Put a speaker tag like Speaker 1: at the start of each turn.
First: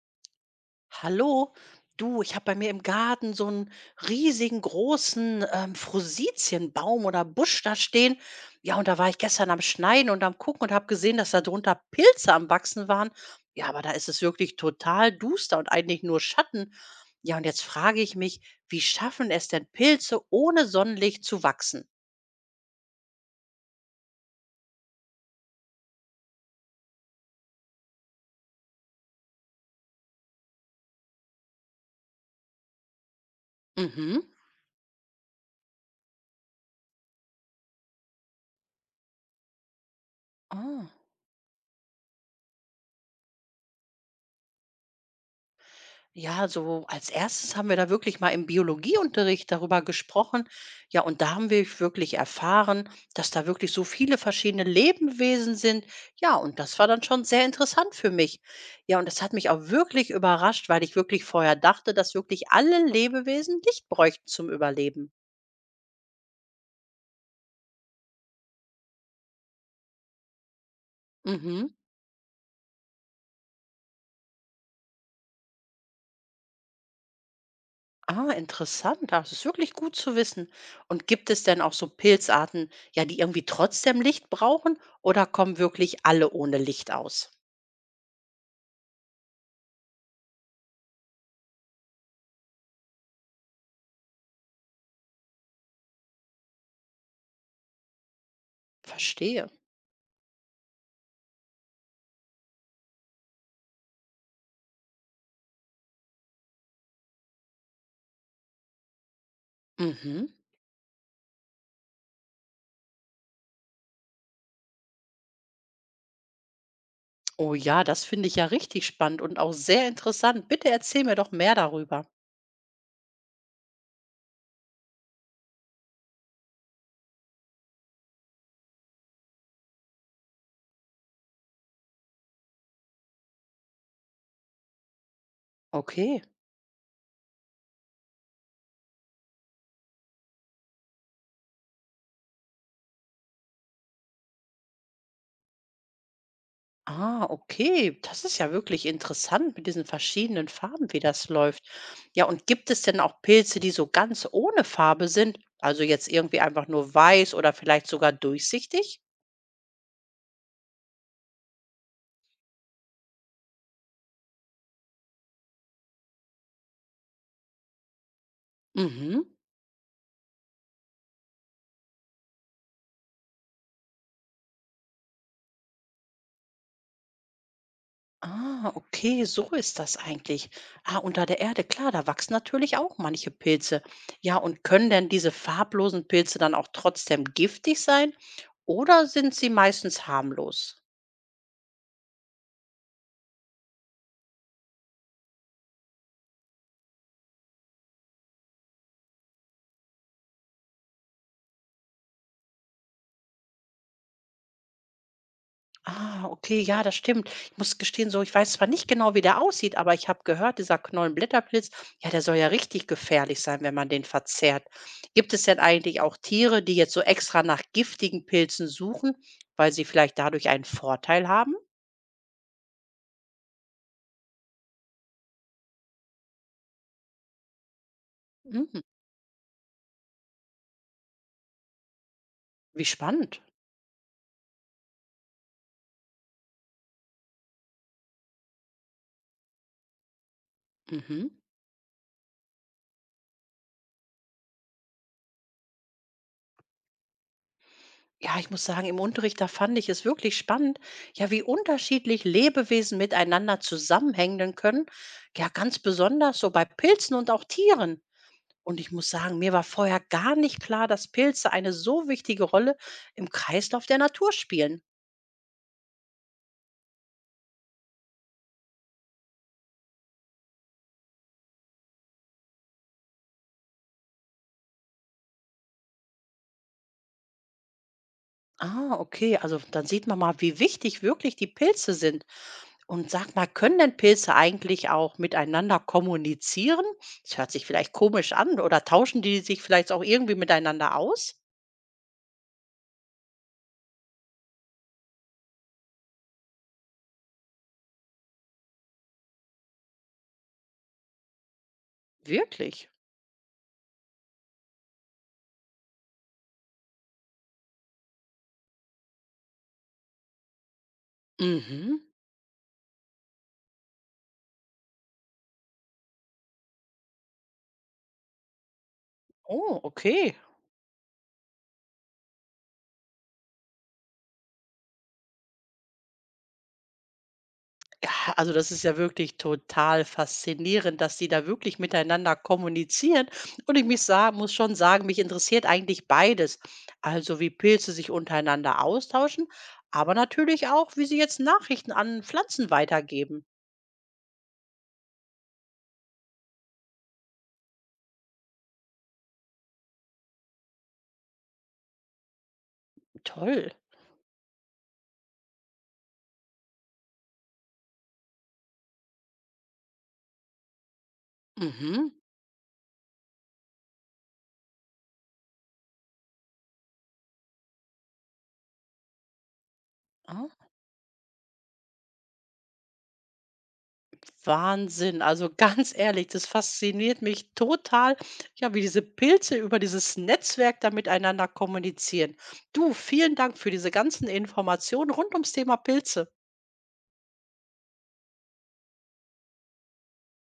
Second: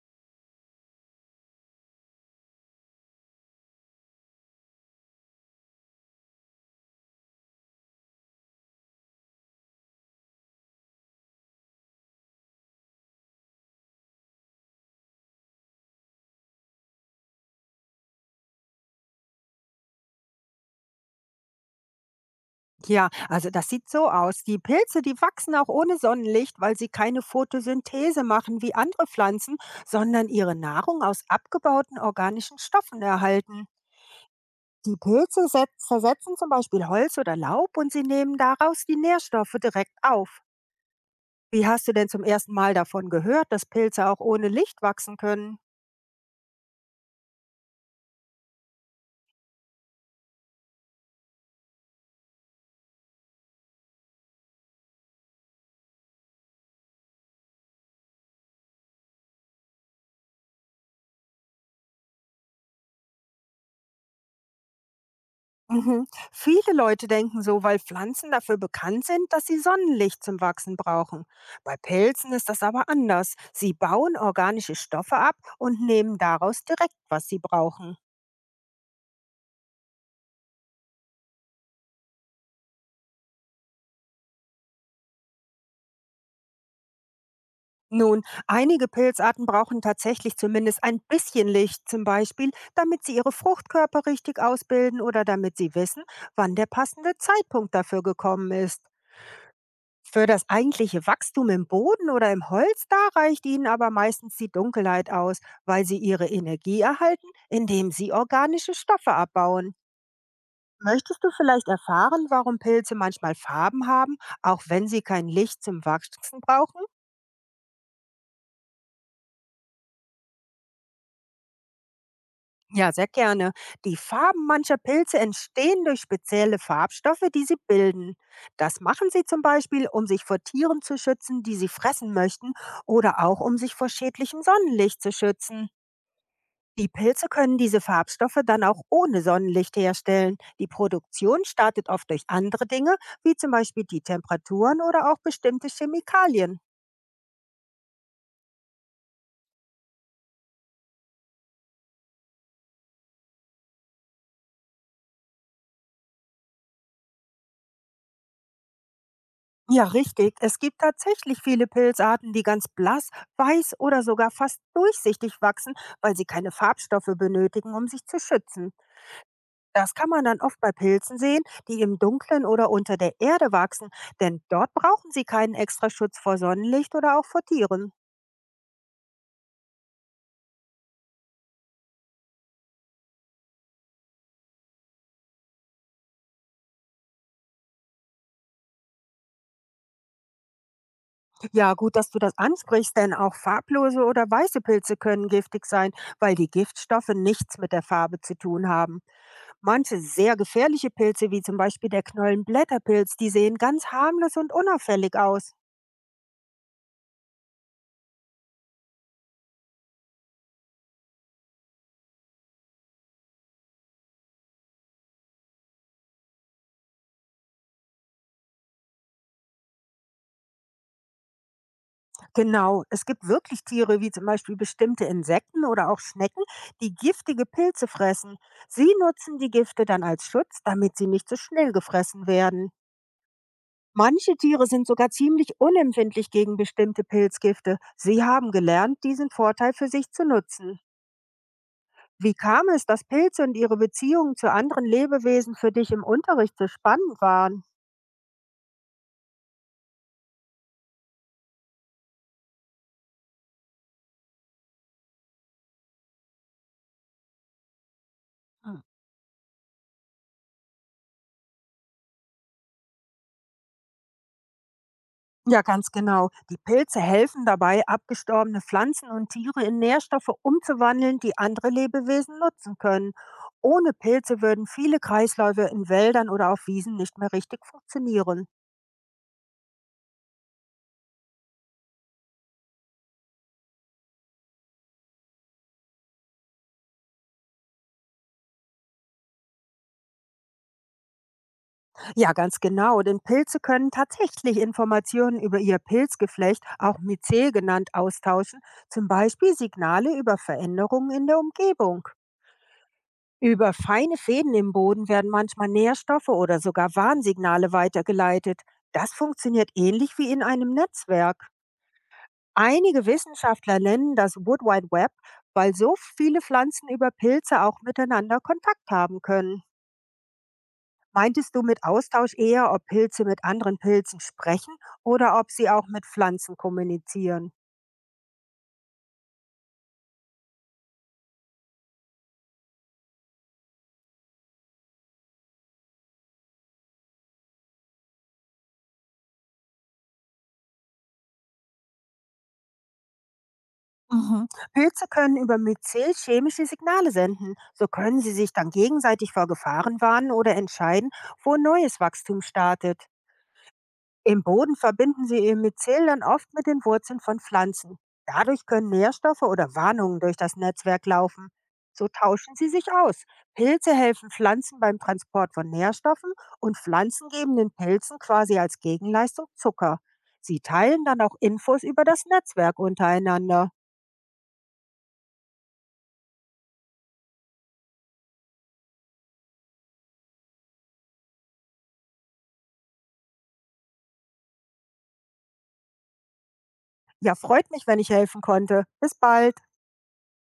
Speaker 1: Hallo, du, ich habe bei mir im Garten so einen riesigen großen Frusitienbaum oder Busch da stehen. Ja, und da war ich gestern am Schneiden und am Gucken und habe gesehen, dass da drunter Pilze am Wachsen waren. Ja, aber da ist es wirklich total duster und eigentlich nur Schatten. Ja, und jetzt frage ich mich, wie schaffen es denn Pilze ohne Sonnenlicht zu wachsen?
Speaker 2: Ja, also das sieht so aus. Die Pilze, die wachsen auch ohne Sonnenlicht, weil sie keine Photosynthese machen wie andere Pflanzen, sondern ihre Nahrung aus abgebauten organischen Stoffen erhalten.
Speaker 1: Mhm.
Speaker 2: Die Pilze zersetzen zum Beispiel Holz oder Laub und sie nehmen daraus die Nährstoffe direkt auf.
Speaker 1: Ah.
Speaker 2: Wie hast du denn zum ersten Mal davon gehört, dass Pilze auch ohne Licht wachsen können?
Speaker 1: Ja, so als erstes haben wir da wirklich mal im Biologieunterricht darüber gesprochen. Ja, und da haben wir wirklich erfahren, dass da wirklich so viele verschiedene Lebewesen sind. Ja, und das war dann schon sehr interessant für mich. Ja, und das hat mich auch wirklich überrascht, weil ich wirklich vorher dachte, dass wirklich alle Lebewesen Licht bräuchten zum Überleben.
Speaker 2: Mhm. Viele Leute denken so, weil Pflanzen dafür bekannt sind, dass sie Sonnenlicht zum Wachsen brauchen.
Speaker 1: Mhm.
Speaker 2: Bei Pilzen ist das aber anders. Sie bauen organische Stoffe ab und nehmen daraus direkt, was sie brauchen.
Speaker 1: Ah, interessant. Das ist wirklich gut zu wissen. Und gibt es denn auch so Pilzarten, ja, die irgendwie trotzdem Licht brauchen oder kommen wirklich alle ohne Licht aus?
Speaker 2: Nun, einige Pilzarten brauchen tatsächlich zumindest ein bisschen Licht, zum Beispiel, damit sie ihre Fruchtkörper richtig ausbilden oder damit sie wissen, wann der passende Zeitpunkt dafür gekommen ist.
Speaker 1: Verstehe.
Speaker 2: Für das eigentliche Wachstum im Boden oder im Holz, da reicht ihnen aber meistens die Dunkelheit aus, weil sie ihre Energie erhalten, indem sie organische Stoffe abbauen.
Speaker 1: Mhm.
Speaker 2: Möchtest du vielleicht erfahren, warum Pilze manchmal Farben haben, auch wenn sie kein Licht zum Wachsen brauchen?
Speaker 1: Oh ja, das finde ich ja richtig spannend und auch sehr interessant. Bitte erzähl mir doch mehr darüber.
Speaker 2: Ja, sehr gerne. Die Farben mancher Pilze entstehen durch spezielle Farbstoffe, die sie bilden. Das machen sie zum Beispiel, um sich vor Tieren zu schützen, die sie fressen möchten, oder auch um sich vor schädlichem Sonnenlicht zu schützen.
Speaker 1: Okay.
Speaker 2: Die Pilze können diese Farbstoffe dann auch ohne Sonnenlicht herstellen. Die Produktion startet oft durch andere Dinge, wie zum Beispiel die Temperaturen oder auch bestimmte Chemikalien.
Speaker 1: Ah, okay. Das ist ja wirklich interessant mit diesen verschiedenen Farben, wie das läuft. Ja, und gibt es denn auch Pilze, die so ganz ohne Farbe sind? Also jetzt irgendwie einfach nur weiß oder vielleicht sogar durchsichtig?
Speaker 2: Ja, richtig. Es gibt tatsächlich viele Pilzarten, die ganz blass, weiß oder sogar fast durchsichtig wachsen, weil sie keine Farbstoffe benötigen, um sich zu schützen.
Speaker 1: Mhm.
Speaker 2: Das kann man dann oft bei Pilzen sehen, die im Dunkeln oder unter der Erde wachsen, denn dort brauchen sie keinen extra Schutz vor Sonnenlicht oder auch vor Tieren.
Speaker 1: Ah, okay, so ist das eigentlich. Ah, unter der Erde, klar, da wachsen natürlich auch manche Pilze. Ja, und können denn diese farblosen Pilze dann auch trotzdem giftig sein oder sind sie meistens harmlos?
Speaker 2: Ja, gut, dass du das ansprichst, denn auch farblose oder weiße Pilze können giftig sein, weil die Giftstoffe nichts mit der Farbe zu tun haben. Manche sehr gefährliche Pilze, wie zum Beispiel der Knollenblätterpilz, die sehen ganz harmlos und unauffällig aus.
Speaker 1: Ah, okay, ja, das stimmt. Ich muss gestehen, so, ich weiß zwar nicht genau, wie der aussieht, aber ich habe gehört, dieser Knollenblätterpilz, ja, der soll ja richtig gefährlich sein, wenn man den verzehrt. Gibt es denn eigentlich auch Tiere, die jetzt so extra nach giftigen Pilzen suchen, weil sie vielleicht dadurch einen Vorteil haben?
Speaker 2: Genau, es gibt wirklich Tiere, wie zum Beispiel bestimmte Insekten oder auch Schnecken, die giftige Pilze fressen.
Speaker 1: Hm?
Speaker 2: Sie nutzen die Gifte dann als Schutz, damit sie nicht so schnell gefressen werden.
Speaker 1: Wie spannend.
Speaker 2: Manche Tiere sind sogar ziemlich unempfindlich gegen bestimmte Pilzgifte. Sie haben gelernt, diesen Vorteil für sich zu nutzen.
Speaker 1: Mhm.
Speaker 2: Wie kam es, dass Pilze und ihre Beziehungen zu anderen Lebewesen für dich im Unterricht so spannend waren?
Speaker 1: Ja, ich muss sagen, im Unterricht, da fand ich es wirklich spannend, ja, wie unterschiedlich Lebewesen miteinander zusammenhängen können. Ja, ganz besonders so bei Pilzen und auch Tieren.
Speaker 2: Hm.
Speaker 1: Und ich muss sagen, mir war vorher gar nicht klar, dass Pilze eine so wichtige Rolle im Kreislauf der Natur spielen.
Speaker 2: Ja, ganz genau. Die Pilze helfen dabei, abgestorbene Pflanzen und Tiere in Nährstoffe umzuwandeln, die andere Lebewesen nutzen können. Ohne Pilze würden viele Kreisläufe in Wäldern oder auf Wiesen nicht mehr richtig funktionieren.
Speaker 1: Ah, okay, also dann sieht man mal, wie wichtig wirklich die Pilze sind. Und sag mal, können denn Pilze eigentlich auch miteinander kommunizieren? Das hört sich vielleicht komisch an oder tauschen die sich vielleicht auch irgendwie miteinander aus?
Speaker 2: Ja, ganz genau, denn Pilze können tatsächlich Informationen über ihr Pilzgeflecht, auch Mycel genannt, austauschen, zum Beispiel Signale über Veränderungen in der Umgebung.
Speaker 1: Wirklich?
Speaker 2: Über feine Fäden im Boden werden manchmal Nährstoffe oder sogar Warnsignale weitergeleitet. Das funktioniert ähnlich wie in einem Netzwerk.
Speaker 1: Mhm.
Speaker 2: Einige Wissenschaftler nennen das Wood Wide Web, weil so viele Pflanzen über Pilze auch miteinander Kontakt haben können.
Speaker 1: Oh, okay.
Speaker 2: Meintest du mit Austausch eher, ob Pilze mit anderen Pilzen sprechen oder ob sie auch mit Pflanzen kommunizieren?
Speaker 1: Ja, also das ist ja wirklich total faszinierend, dass die da wirklich miteinander kommunizieren. Und muss schon sagen, mich interessiert eigentlich beides. Also wie Pilze sich untereinander austauschen, aber natürlich auch, wie sie jetzt Nachrichten an Pflanzen weitergeben.
Speaker 2: Mhm. Pilze können über Myzel chemische Signale senden. So können sie sich dann gegenseitig vor Gefahren warnen oder entscheiden, wo neues Wachstum startet.
Speaker 1: Toll.
Speaker 2: Im Boden verbinden sie ihr Mycel dann oft mit den Wurzeln von Pflanzen. Dadurch können Nährstoffe oder Warnungen durch das Netzwerk laufen. So
Speaker 1: Mhm.
Speaker 2: tauschen sie sich aus. Pilze helfen Pflanzen beim Transport von Nährstoffen und Pflanzen geben den Pilzen quasi als Gegenleistung Zucker. Sie teilen dann auch Infos über das Netzwerk untereinander.
Speaker 1: Wahnsinn. Also ganz ehrlich, das fasziniert mich total, ja, wie diese Pilze über dieses Netzwerk da miteinander kommunizieren. Du, vielen Dank für diese ganzen Informationen rund ums Thema Pilze.
Speaker 2: Ja, freut mich, wenn ich helfen konnte. Bis bald.